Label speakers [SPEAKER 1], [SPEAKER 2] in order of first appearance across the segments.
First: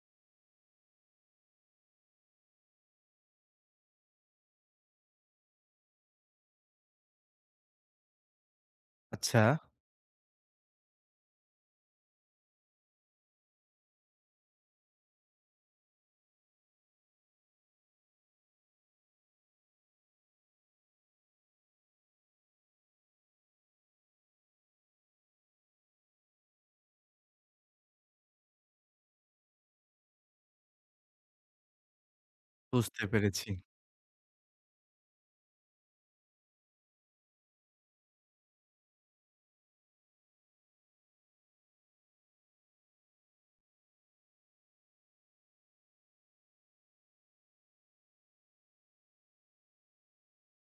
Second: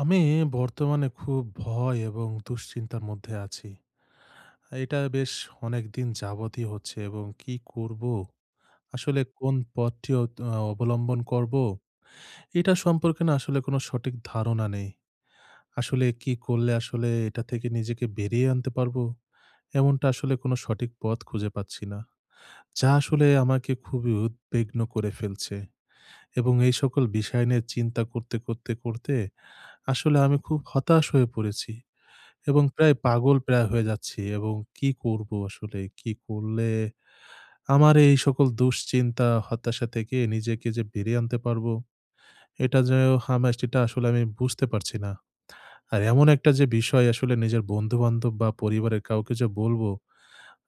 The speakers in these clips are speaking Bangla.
[SPEAKER 1] আমি বর্তমানে খুব ভয় এবং দুশ্চিন্তার মধ্যে আছি। এটা বেশ অনেকদিন যাবতই হচ্ছে এবং কি করব? আসলে
[SPEAKER 2] আচ্ছা,
[SPEAKER 1] কোন পথটি অবলম্বন করব? এটা সম্পর্কে না আসলে কোনো সঠিক ধারণা নেই। আসলে কি করলে আসলে এটা থেকে নিজেকে বেরিয়ে আনতে পারবো? এমনটা আসলে কোনো সঠিক পথ খুঁজে পাচ্ছি না। যা আসলে আমাকে খুবই উদ্বিগ্ন করে ফেলছে, এবং এই সকল বিষয় নিয়ে চিন্তা করতে, করতে, করতে আসলে আমি খুব হতাশ হয়ে পড়েছি। এবং প্রায়
[SPEAKER 2] বুঝতে
[SPEAKER 1] পাগল
[SPEAKER 2] পেরেছি।
[SPEAKER 1] প্রায় হয়ে যাচ্ছি, এবং কি করব আসলে? কি করলে আমার এই সকল দুশ্চিন্তা, হতাশা থেকে নিজেকে যে বেরিয়ে আনতে পারবো, এটা যে আমার, সেটা আসলে আমি বুঝতে পারছি না। আর এমন একটা যে বিষয়, আসলে নিজের বন্ধু-বান্ধব বা পরিবারের কাউকে যে বলবো,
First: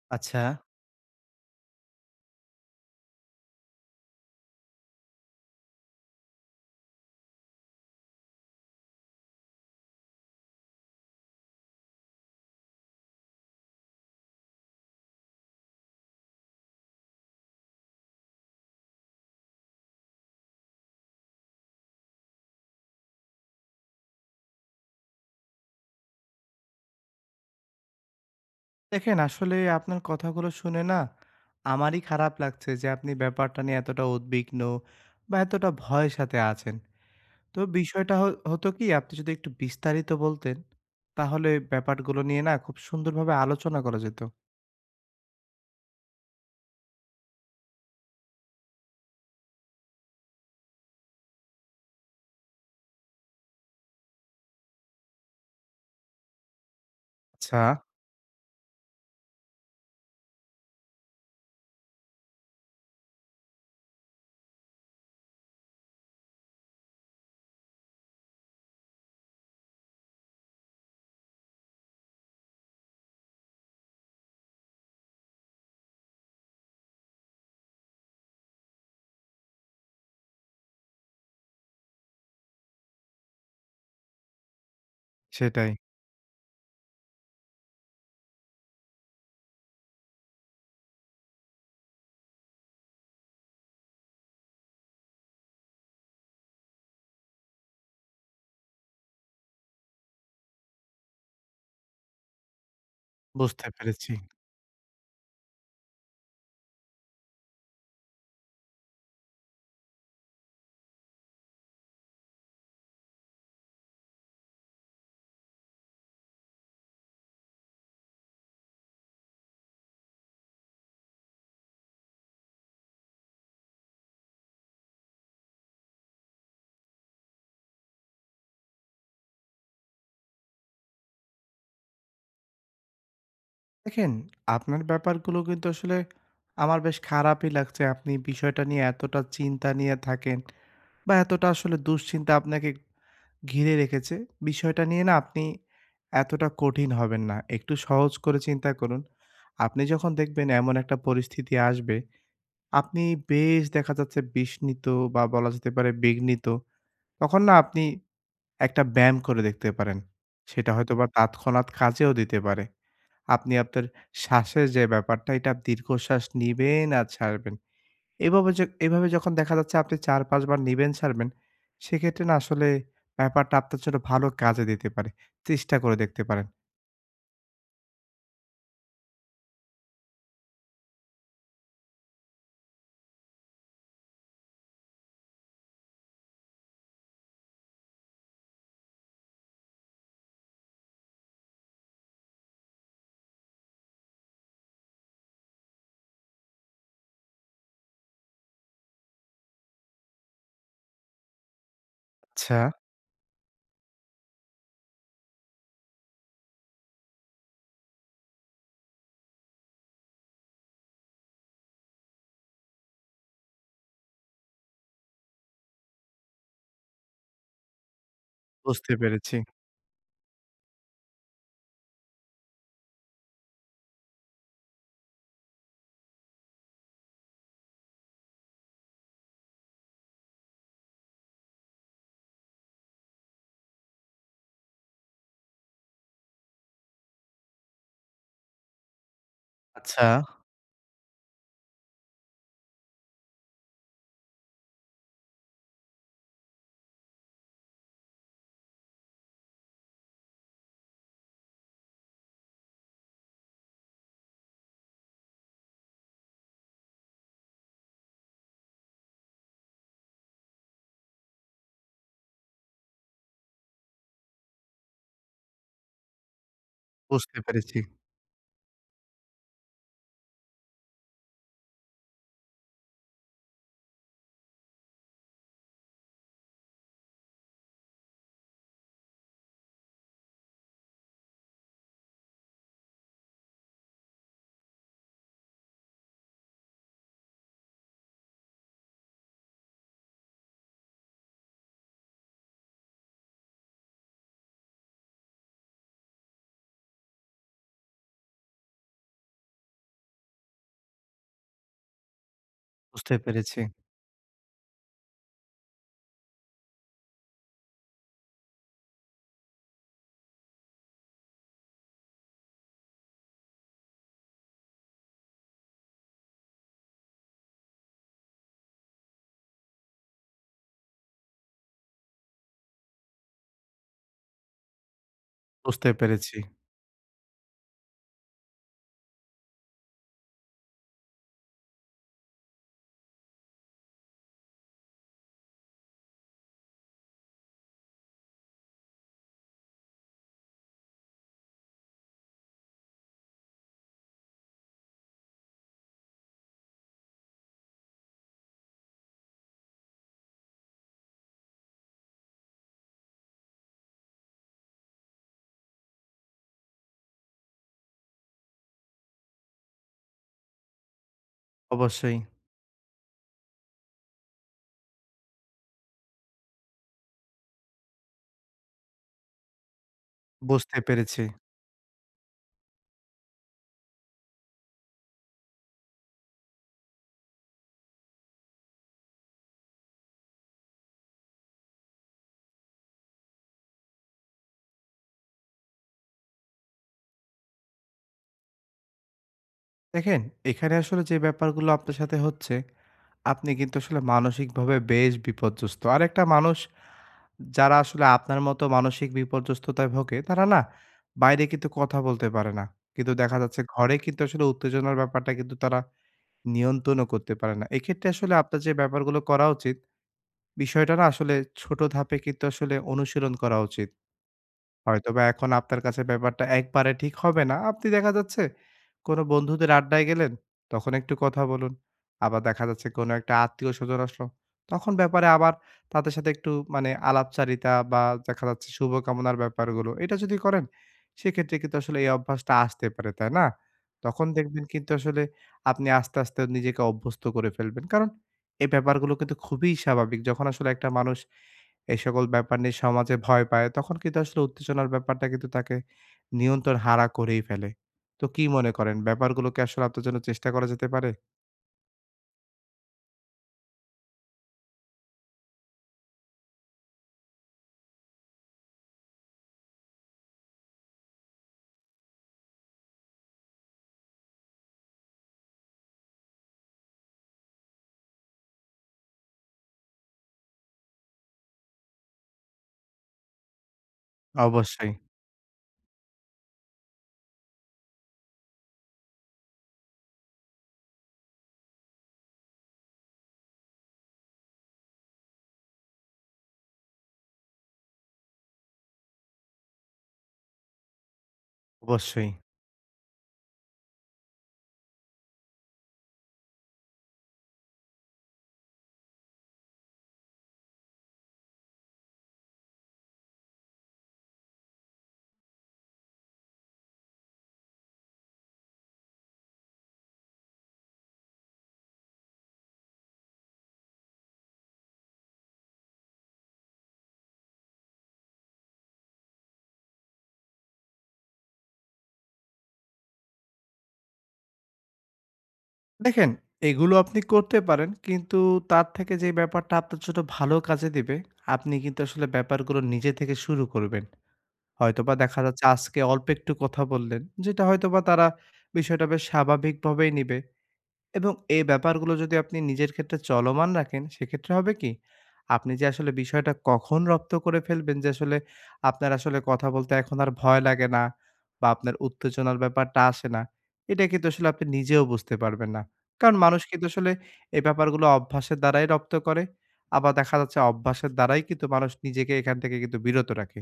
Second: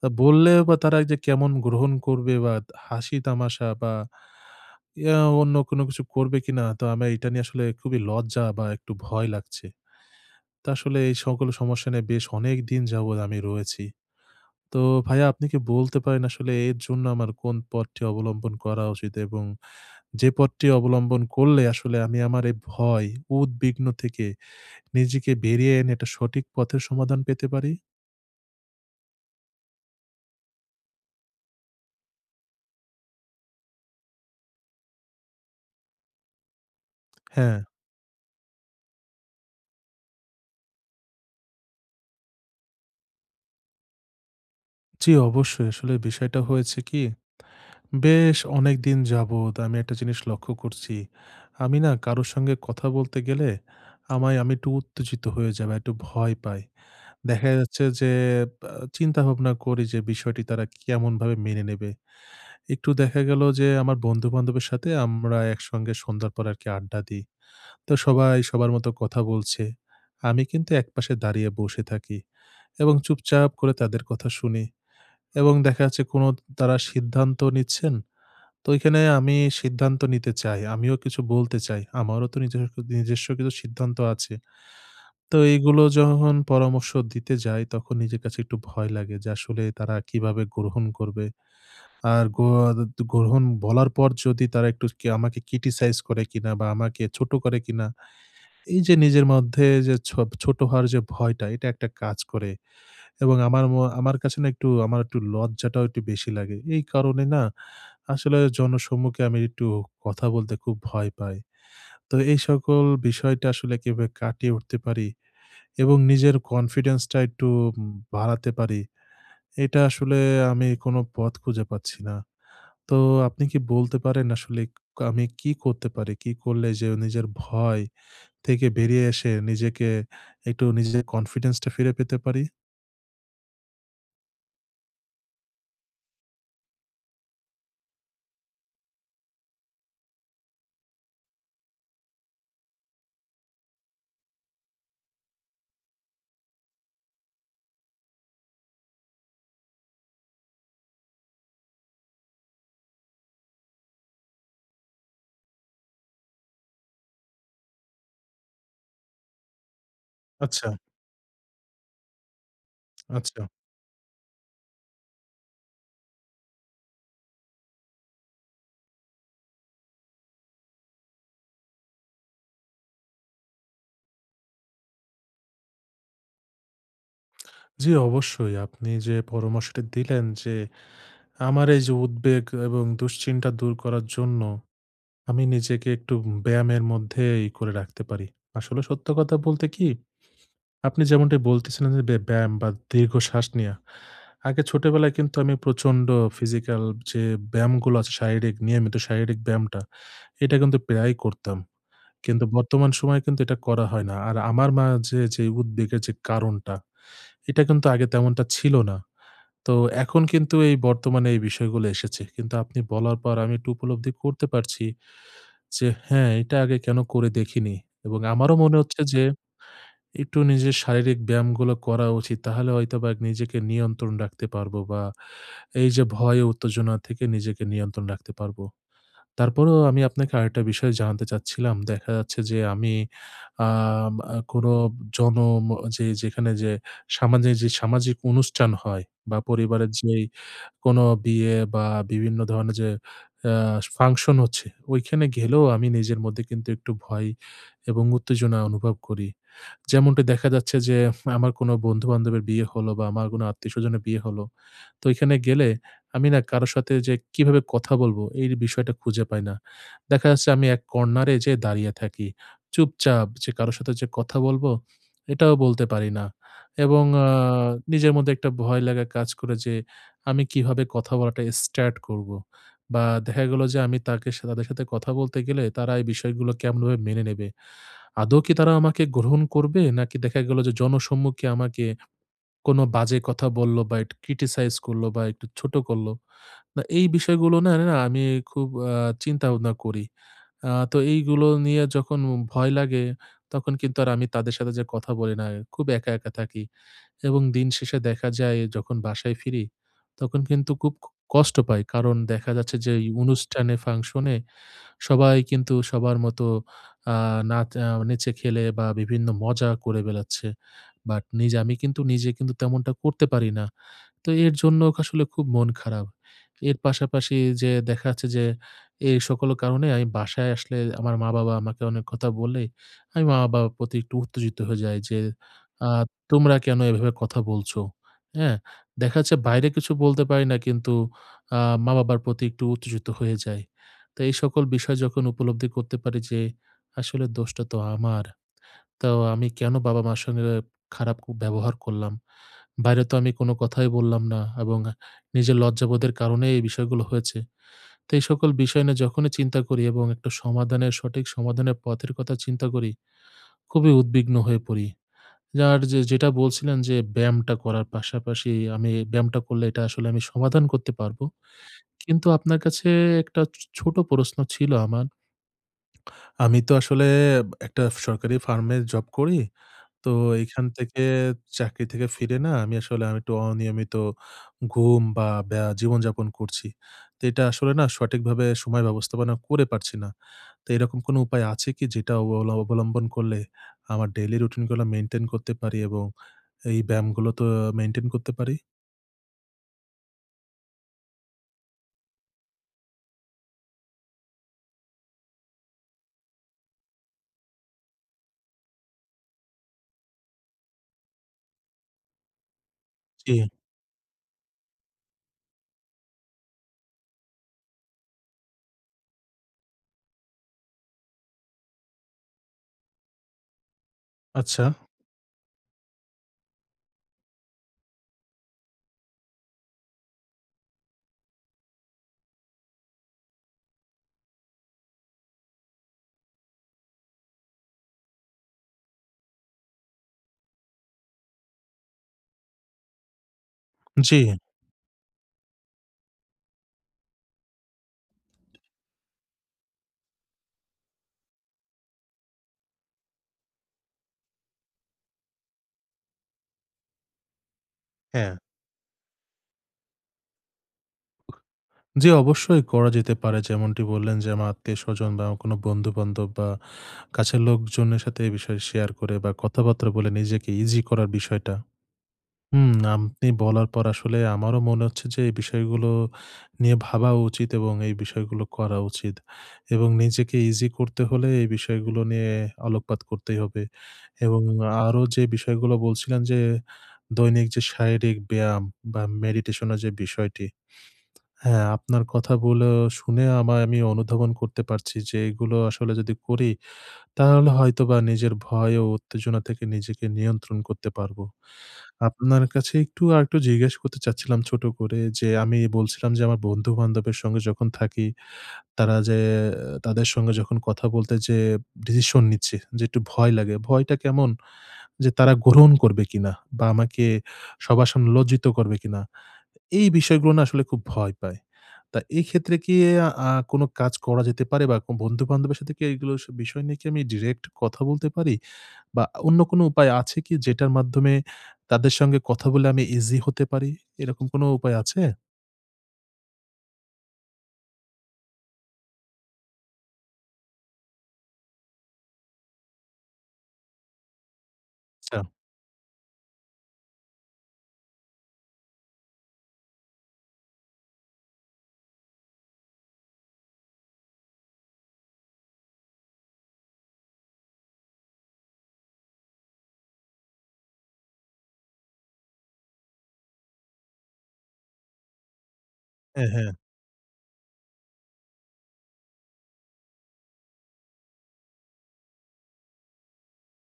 [SPEAKER 1] তা
[SPEAKER 2] আচ্ছা,
[SPEAKER 1] বললেও বা তারা যে কেমন গ্রহণ করবে, বা হাসি-তামাশা বা অন্য কোনো কিছু করবে কিনা? তো আমি এটা নিয়ে আসলে খুবই লজ্জা বা একটু ভয় লাগছে। তো আসলে এই সকল সমস্যা নিয়ে বেশ অনেকদিন যাবৎ আমি রয়েছি। তো ভাইয়া, আপনি কি বলতে পারেন আসলে এর জন্য আমার কোন পথটি অবলম্বন করা উচিত? এবং যে পথটি অবলম্বন করলে আসলে আমি আমার এই ভয়, উদ্বিগ্ন থেকে নিজেকে বেরিয়ে এনে একটা সঠিক পথের সমাধান পেতে পারি?
[SPEAKER 2] দেখেন আসলে আপনার কথাগুলো শুনে না আমারই খারাপ লাগছে যে আপনি ব্যাপারটা নিয়ে এতটা উদ্বিগ্ন বা এতটা ভয়ের সাথে আছেন।
[SPEAKER 1] হ্যাঁ,
[SPEAKER 2] তো বিষয়টা হতো কি আপনি যদি একটু বিস্তারিত বলতেন, তাহলে ব্যাপারগুলো নিয়ে না খুব সুন্দরভাবে আলোচনা করা যেত।
[SPEAKER 1] জি অবশ্যই। আসলে বিষয়টা হয়েছে কি? বেশ অনেকদিন যাবৎ আমি একটা জিনিস লক্ষ্য করছি। আমি না কারো সঙ্গে কথা বলতে গেলে আমি একটু উত্তেজিত হয়ে যাই বা একটু ভয় পাই। দেখা
[SPEAKER 2] আচ্ছা,
[SPEAKER 1] যাচ্ছে যে, আ চিন্তা ভাবনা করি যে বিষয়টি তারা কেমনভাবে মেনে নেবে? একটু দেখা গেল যে আমার বন্ধু-বান্ধবের সাথে আমরা একসঙ্গে সন্ধ্যার পর আরকি আড্ডা দিই। তো সবাই সবার মতো কথা বলছে। আমি কিন্তু একপাশে দাঁড়িয়ে বসে থাকি এবং চুপচাপ করে তাদের কথা শুনি, এবং দেখা যাচ্ছে তারা সিদ্ধান্ত নিচ্ছেন। তো ঐখানে আমি সিদ্ধান্ত নিতে চাই। আমিও কিছু বলতে চাই। আমারও তো নিজস্ব নিজস্ব কিছু সিদ্ধান্ত আছে। তো
[SPEAKER 2] সেটাই।
[SPEAKER 1] এইগুলো যখন পরামর্শ দিতে যাই তখন নিজের কাছে একটু ভয় লাগে যে আসলে তারা কিভাবে গ্রহণ করবে? আর গ্রহণ বলার পর যদি তারা একটু কি আমাকে criticize করে কিনা বা আমাকে ছোট করে কিনা, এই যে নিজের মধ্যে যে ছোট হওয়ার যে ভয়টা, এটা একটা কাজ করে, এবং আমার
[SPEAKER 2] বুঝতে
[SPEAKER 1] ম
[SPEAKER 2] পেরেছি।
[SPEAKER 1] আমার কাছে না একটু আমার একটু লজ্জাটাও একটু বেশি লাগে। এই কারণে না আসলে জনসম্মুখে আমি একটু কথা বলতে খুব ভয় পাই। তো এই সকল বিষয়টা আসলে কিভাবে কাটিয়ে উঠতে পারি এবং নিজের কনফিডেন্সটা একটু বাড়াতে পারি, এটা আসলে আমি কোনো পথ খুঁজে পাচ্ছি না। তো আপনি কি বলতে পারেন আসলে আমি কি করতে পারি? কি করলে যে নিজের ভয় থেকে বেরিয়ে এসে নিজেকে একটু নিজের কনফিডেন্স টা ফিরে পেতে পারি?
[SPEAKER 2] দেখেন, আপনার ব্যাপারগুলো কিন্তু আসলে আমার বেশ খারাপই লাগছে। আপনি বিষয়টা নিয়ে এতটা চিন্তা নিয়ে থাকেন বা এতটা আসলে দুশ্চিন্তা আপনাকে ঘিরে রেখেছে। বিষয়টা নিয়ে না আপনি এতটা কঠিন হবেন না। একটু সহজ করে চিন্তা করুন। আপনি যখন দেখবেন এমন একটা পরিস্থিতি আসবে, আপনি বেশ দেখা যাচ্ছে বিস্মিত বা বলা যেতে পারে বিঘ্নিত। তখন না আপনি একটা ব্যায়াম করে দেখতে পারেন।
[SPEAKER 1] আচ্ছা,
[SPEAKER 2] সেটা হয়তোবা তৎক্ষণাৎ কাজেও দিতে পারে।
[SPEAKER 1] আচ্ছা।
[SPEAKER 2] আপনি আপনার শ্বাসের যে ব্যাপারটা, এটা দীর্ঘশ্বাস নিবেন আর ছাড়বেন। এভাবে য এভাবে যখন দেখা যাচ্ছে আপনি ৪-৫ বার নিবেন, ছাড়বেন, সেক্ষেত্রে না আসলে ব্যাপারটা আপনার জন্য ভালো কাজে দিতে পারে। চেষ্টা করে দেখতে পারেন।
[SPEAKER 1] জি, অবশ্যই। আপনি যে পরামর্শটি দিলেন যে আমার এই যে উদ্বেগ এবং দুশ্চিন্তা দূর করার জন্য আমি নিজেকে একটু ব্যায়ামের মধ্যেই করে রাখতে পারি। আসলে সত্য কথা বলতে কি, আপনি যেমনটি বলতেছিলেন যে, ব্যায়াম বা দীর্ঘ শ্বাস নেয়া। আগে ছোটবেলায় কিন্তু আমি প্রচন্ড ফিজিক্যাল, যে ব্যায়ামগুলো আছে শারীরিক, নিয়মিত শারীরিক ব্যায়ামটা, এটা কিন্তু প্রায়ই করতাম। কিন্তু
[SPEAKER 2] আচ্ছা,
[SPEAKER 1] বর্তমান সময়ে কিন্তু এটা করা হয় না। আর আমার যে উদ্বেগের যে কারণটা, এটা কিন্তু আগে তেমনটা ছিল না। তো এখন কিন্তু এই বর্তমানে এই বিষয়গুলো এসেছে। কিন্তু আপনি বলার পর আমি একটু উপলব্ধি করতে পারছি যে, হ্যাঁ, এটা আগে কেন করে দেখিনি? এবং আমারও মনে
[SPEAKER 2] বুঝতে
[SPEAKER 1] হচ্ছে যে
[SPEAKER 2] পেরেছি।
[SPEAKER 1] একটু নিজের শারীরিক ব্যায়ামগুলো করা উচিত। তাহলে হয়তোবা নিজেকে নিয়ন্ত্রণ রাখতে পারবো, বা এই যে ভয় ও উত্তেজনা থেকে নিজেকে নিয়ন্ত্রণ রাখতে পারবো। তারপরেও আমি আপনাকে আরেকটা বিষয় জানাতে চাচ্ছিলাম। দেখা যাচ্ছে যে আমি আম আ কোনো জন ম যে যেখানে যে সামাজে যে সামাজিক অনুষ্ঠান হয় বা পরিবারের
[SPEAKER 2] আচ্ছা,
[SPEAKER 1] যেই কোনো বিয়ে বা বিভিন্ন ধরনের যে আ ফাংশন হচ্ছে, ওইখানে গেলেও আমি নিজের মধ্যে কিন্তু একটু ভয় এবং উত্তেজনা অনুভব করি। যেমনটি দেখা যাচ্ছে যে আমার কোনো বন্ধু-বান্ধবের বিয়ে হলো বা আমার কোনো আত্মীয়স্বজনের বিয়ে হলো। তো ঐখানে গেলে আমি না কারো সাথে যে কিভাবে কথা বলবো, এই বিষয়টা খুঁজে পাই না। দেখা যাচ্ছে আমি এক কর্নারে যেয়ে দাঁড়িয়ে থাকি। চুপচাপ যে কারো সাথে যে কথা বলবো, এটাও বলতে পারি না। এবং
[SPEAKER 2] বুঝতে পেরেছি,
[SPEAKER 1] নিজের মধ্যে একটা ভয় লাগা কাজ করে যে আমি কিভাবে কথা বলাটা স্টার্ট করব? বা দেখা গেল যে আমি তাকে সা তাদের সাথে কথা বলতে গেলে তারা এই বিষয়গুলো কেমনভাবে মেনে নেবে? আদৌ কি তারা আমাকে গ্রহণ করবে? নাকি দেখা গেল যে জনসম্মুখে আমাকে কোনো বাজে কথা বলল, বা একটু criticize করল বা একটু ছোট করল। না, এই বিষয়গুলো না, না আমি খুব চিন্তা-ভাবনা করি। তো এইগুলো নিয়ে যখন ভয় লাগে তখন কিন্তু আর আমি তাদের সাথে যে কথা বলি না। খুব একা, একা থাকি, এবং দিন শেষে দেখা যায় যখন বাসায় ফিরি তখন কিন্তু খুব কষ্ট পাই। কারণ দেখা যাচ্ছে যে এই
[SPEAKER 2] বুঝতে পেরেছি,
[SPEAKER 1] অনুষ্ঠানে, ফাংশনে সবাই কিন্তু সবার মতো আ নাচ আ নেচে খেলে বা বিভিন্ন মজা করে বেড়াচ্ছে। বাট আমি কিন্তু নিজে কিন্তু তেমনটা করতে পারি না। তো এর জন্য আসলে খুব মন খারাপ। এর পাশাপাশি যে দেখা যাচ্ছে যে এই সকল কারণে আমি বাসায় আসলে আমার মা-বাবা আমাকে অনেক কথা বলে, আমি মা-বাবার প্রতি একটু উত্তেজিত হয়ে যাই যে,
[SPEAKER 2] বুঝতে
[SPEAKER 1] আ
[SPEAKER 2] পেরেছি।
[SPEAKER 1] তোমরা কেন এভাবে কথা বলছো? হ্যাঁ? দেখা যাচ্ছে বাইরে কিছু বলতে পারি না কিন্তু আ মা-বাবার প্রতি একটু উত্তেজিত হয়ে যাই। তো এই সকল বিষয় যখন উপলব্ধি করতে পারি যে আসলে দোষটা তো আমার। তো আমি কেন বাবা-মার সঙ্গে খারাপ ব্যবহার করলাম? বাইরে তো আমি কোনো কথাই বললাম না, এবং নিজের লজ্জাবোধের কারণে এই বিষয়গুলো হয়েছে। তো এই সকল বিষয় নিয়ে যখনই চিন্তা করি এবং একটা সঠিক সমাধানের পথের কথা চিন্তা করি, খুবই উদ্বিগ্ন হয়ে পড়ি। আর যেটা বলছিলেন যে ব্যায়ামটা করার পাশাপাশি আমি ব্যায়ামটা করলে এটা আসলে আমি সমাধান করতে পারবো।
[SPEAKER 2] অবশ্যই,
[SPEAKER 1] কিন্তু আপনার কাছে একটা ছোট প্রশ্ন ছিল আমার। আমি তো আসলে একটা সরকারি ফার্মে জব করি। তো এখান
[SPEAKER 2] বুঝতে
[SPEAKER 1] থেকে
[SPEAKER 2] পেরেছি।
[SPEAKER 1] চাকরি থেকে ফিরে না আসলে আমি একটু অনিয়মিত ঘুম বা জীবনযাপন করছি। তো এটা আসলে না সঠিকভাবে সময় ব্যবস্থাপনা করে পারছি না। তো এরকম কোনো উপায় আছে কি, যেটা অবলম্বন করলে আমার ডেইলি রুটিন গুলো মেইনটেইন করতে পারি এবং এই ব্যায়ামগুলো তো মেইনটেইন করতে পারি?
[SPEAKER 2] দেখেন, এখানে আসলে যে ব্যাপারগুলো আপনার সাথে হচ্ছে, আপনি কিন্তু আসলে মানসিকভাবে বেশ বিপর্যস্ত। আরেকটা মানুষ যারা আসলে আপনার মতো মানসিক বিপর্যস্ততায় ভোগে তারা না বাইরে কিন্তু কথা বলতে পারে না। কিন্তু
[SPEAKER 1] জি,
[SPEAKER 2] দেখা যাচ্ছে ঘরে কিন্তু আসলে উত্তেজনার ব্যাপারটা কিন্তু তারা নিয়ন্ত্রণও করতে পারে না। এক্ষেত্রে আসলে আপনার যে ব্যাপারগুলো করা উচিত, বিষয়টা না আসলে ছোট ধাপে কিন্তু আসলে অনুশীলন করা উচিত।
[SPEAKER 1] আচ্ছা।
[SPEAKER 2] হয়তোবা এখন আপনার কাছে ব্যাপারটা একবারে ঠিক হবে না। আপনি দেখা যাচ্ছে কোনো বন্ধুদের আড্ডায় গেলেন, তখন একটু কথা বলুন। আবার দেখা যাচ্ছে কোনো একটা আত্মীয়স্বজন আসলো, তখন ব্যাপারে আবার তাদের সাথে একটু মানে আলাপচারিতা বা দেখা যাচ্ছে শুভকামনার ব্যাপারগুলো, এটা যদি করেন সেক্ষেত্রে কিন্তু আসলে এই অভ্যাসটা আসতে পারে, তাই না?
[SPEAKER 1] জি,
[SPEAKER 2] তখন দেখবেন কিন্তু আসলে আপনি আস্তে, আস্তে নিজেকে অভ্যস্ত করে ফেলবেন। কারণ এই ব্যাপারগুলো কিন্তু খুবই স্বাভাবিক। যখন আসলে একটা মানুষ এই সকল ব্যাপার নিয়ে সমাজে ভয় পায়, তখন কিন্তু আসলে উত্তেজনার ব্যাপারটা কিন্তু তাকে নিয়ন্ত্রণ হারা করেই ফেলে। তো
[SPEAKER 1] হ্যাঁ।
[SPEAKER 2] কি মনে করেন ব্যাপারগুলোকে আসলে আপনার জন্য চেষ্টা করা যেতে পারে?
[SPEAKER 1] জি, অবশ্যই করা যেতে পারে। যেমনটি বললেন যে, আমার আত্মীয়স্বজন বা আমার কোনো বন্ধু-বান্ধব বা কাছের লোকজনের সাথে এই বিষয়ে শেয়ার করে বা কথাবার্তা বলে নিজেকে ইজি করার বিষয়টা। হুম, আপনি বলার পর আসলে আমারও মনে হচ্ছে যে, এই বিষয়গুলো নিয়ে ভাবা উচিত এবং এই বিষয়গুলো করা উচিত। এবং নিজেকে ইজি করতে হলে এই বিষয়গুলো নিয়ে আলোকপাত করতেই হবে। এবং
[SPEAKER 2] অবশ্যই,
[SPEAKER 1] আরো যে বিষয়গুলো বলছিলেন যে, দৈনিক যে শারীরিক ব্যায়াম বা মেডিটেশন এর যে বিষয়টি, হ্যাঁ, আপনার কথাগুলো শুনে আমি অনুধাবন করতে পারছি যে এগুলো আসলে যদি করি তাহলে হয়তোবা নিজের ভয় ও উত্তেজনা থেকে নিজেকে নিয়ন্ত্রণ করতে পারবো।
[SPEAKER 2] অবশ্যই।
[SPEAKER 1] আপনার কাছে একটু আরেকটু জিজ্ঞেস করতে চাচ্ছিলাম ছোট করে, যে আমি বলছিলাম যে আমার বন্ধু-বান্ধবের সঙ্গে যখন থাকি, তারা যে তাদের সঙ্গে যখন কথা বলতে যেয়ে ডিসিশন নিচ্ছি, যে একটু ভয় লাগে। ভয়টা কেমন, যে তারা গ্রহণ করবে কিনা বা আমাকে সবার সামনে লজ্জিত করবে কিনা। এই বিষয়গুলো না আসলে খুব ভয় পাই। তা এই ক্ষেত্রে কি কোন কাজ করা যেতে পারে, বা বন্ধু-বান্ধবের সাথে কি এগুলো বিষয় নিয়ে কি আমি ডিরেক্ট কথা বলতে পারি? বা অন্য কোন উপায় আছে কি যেটার মাধ্যমে তাদের সঙ্গে কথা বলে আমি ইজি হতে পারি? এরকম কোন উপায় আছে?
[SPEAKER 2] দেখেন এগুলো আপনি করতে পারেন কিন্তু তার থেকে যে ব্যাপারটা আপনার জন্য ভালো কাজে দিবে, আপনি কিন্তু আসলে ব্যাপারগুলো নিজে থেকে শুরু করবেন। হয়তোবা
[SPEAKER 1] আচ্ছা।
[SPEAKER 2] দেখা যাচ্ছে আজকে অল্প একটু কথা বললেন, যেটা হয়তোবা তারা বিষয়টা বেশ স্বাভাবিকভাবেই নিবে। এবং এই ব্যাপারগুলো যদি আপনি নিজের ক্ষেত্রে চলমান রাখেন, সেক্ষেত্রে হবে কি? আপনি যে আসলে বিষয়টা কখন রপ্ত করে ফেলবেন যে আসলে আপনার আসলে কথা বলতে এখন আর ভয় লাগে না বা আপনার উত্তেজনার ব্যাপারটা আসে না, এটা কিন্তু আসলে আপনি নিজেও বুঝতে পারবেন না।
[SPEAKER 1] হ্যাঁ,
[SPEAKER 2] কারণ
[SPEAKER 1] হ্যাঁ।
[SPEAKER 2] মানুষ কিন্তু আসলে এই ব্যাপারগুলো অভ্যাসের দ্বারাই রপ্ত করে। আবার দেখা যাচ্ছে অভ্যাসের দ্বারাই কিন্তু মানুষ নিজেকে এখান থেকে কিন্তু বিরত রাখে।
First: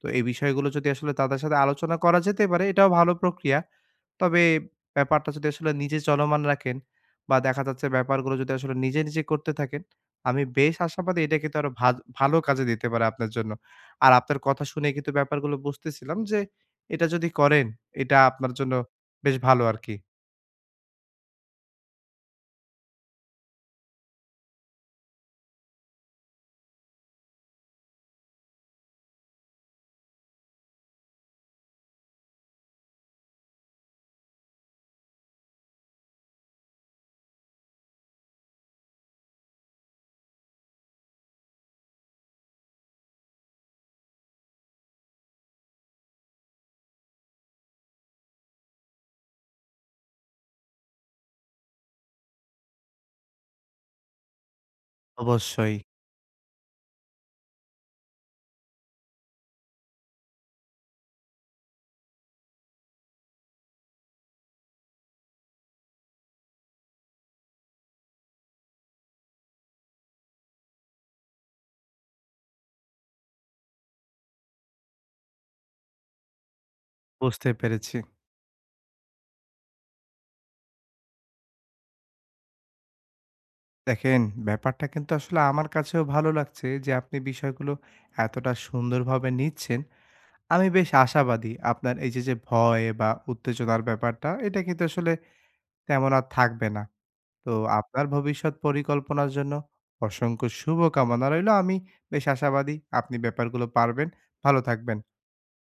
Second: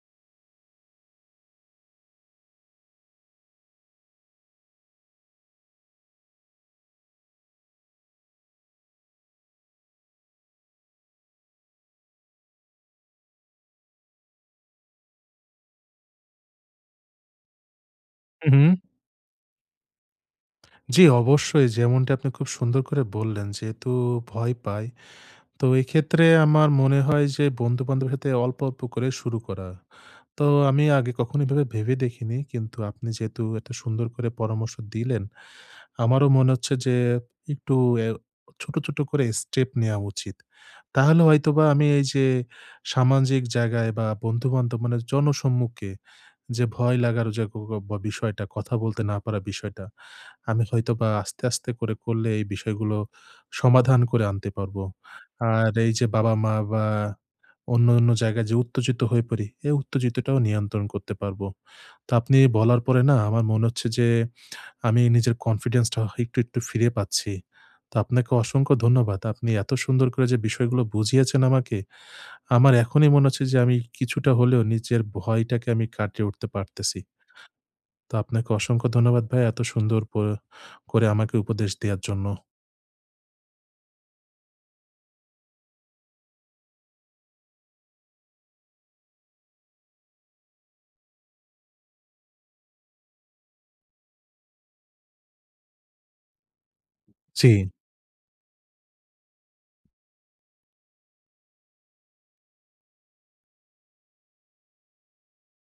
[SPEAKER 2] তো এই বিষয়গুলো যদি আসলে তাদের সাথে আলোচনা করা যেতে পারে, এটাও ভালো প্রক্রিয়া। তবে ব্যাপারটা যদি আসলে নিজে চলমান রাখেন বা দেখা যাচ্ছে ব্যাপারগুলো যদি আসলে নিজে, নিজে করতে থাকেন, আমি বেশ আশাবাদী এটা কিন্তু আরো ভালো কাজে দিতে পারে আপনার জন্য। আর আপনার কথা শুনে কিন্তু ব্যাপারগুলো বুঝতেছিলাম যে এটা যদি করেন, এটা
[SPEAKER 1] হু,
[SPEAKER 2] আপনার
[SPEAKER 1] হু।
[SPEAKER 2] জন্য বেশ ভালো আরকি।
[SPEAKER 1] জি, অবশ্যই। যেমনটি আপনি খুব সুন্দর করে বললেন, যেহেতু ভয় পাই, তো এক্ষেত্রে আমার মনে হয় যে বন্ধু-বান্ধবের সাথে অল্প, অল্প করে শুরু করা। তো আমি আগে কখনো এভাবে ভেবে দেখিনি। কিন্তু আপনি যেহেতু এত সুন্দর করে পরামর্শ দিলেন, আমারও মনে হচ্ছে যে একটু এ ছোট, ছোট করে স্টেপ নেওয়া উচিত। তাহলে হয়তোবা আমি এই যে সামাজিক জায়গায় বা বন্ধু-বান্ধব মানে জনসম্মুখে যে ভয় লাগার যে বা বিষয়টা, কথা বলতে না পারা বিষয়টা, আমি হয়তো বা আস্তে আস্তে করে করলে এই বিষয়গুলো সমাধান করে আনতে পারবো। আর
[SPEAKER 2] অবশ্যই।
[SPEAKER 1] এই যে বাবা মা বা অন্য অন্য জায়গায় যে উত্তেজিত হয়ে পড়ি, এই উত্তেজিতটাও নিয়ন্ত্রণ করতে পারবো। তো আপনি বলার পরে না আমার মনে হচ্ছে যে আমি নিজের কনফিডেন্সটা একটু একটু ফিরে পাচ্ছি। তো আপনাকে অসংখ্য ধন্যবাদ, আপনি এত সুন্দর করে যে বিষয়গুলো বুঝিয়েছেন আমাকে। আমার এখনই মনে হচ্ছে যে আমি কিছুটা হলেও নিজের ভয়টাকে আমি কাটিয়ে উঠতে পারতেছি।
[SPEAKER 2] বুঝতে পেরেছি।
[SPEAKER 1] তো আপনাকে অসংখ্য ধন্যবাদ ভাই, এত সুন্দর করে আমাকে উপদেশ দেওয়ার জন্য।
[SPEAKER 2] দেখেন ব্যাপারটা কিন্তু আসলে আমার কাছেও ভালো লাগছে যে আপনি বিষয়গুলো এতটা সুন্দরভাবে নিচ্ছেন। আমি বেশ আশাবাদী আপনার এই যে ভয় বা উত্তেজনার ব্যাপারটা এটা কিন্তু আসলে তেমন আর থাকবে না। তো
[SPEAKER 1] জি।
[SPEAKER 2] আপনার ভবিষ্যৎ পরিকল্পনার জন্য অসংখ্য শুভকামনা রইলো। আমি বেশ আশাবাদী আপনি ব্যাপারগুলো পারবেন। ভালো থাকবেন।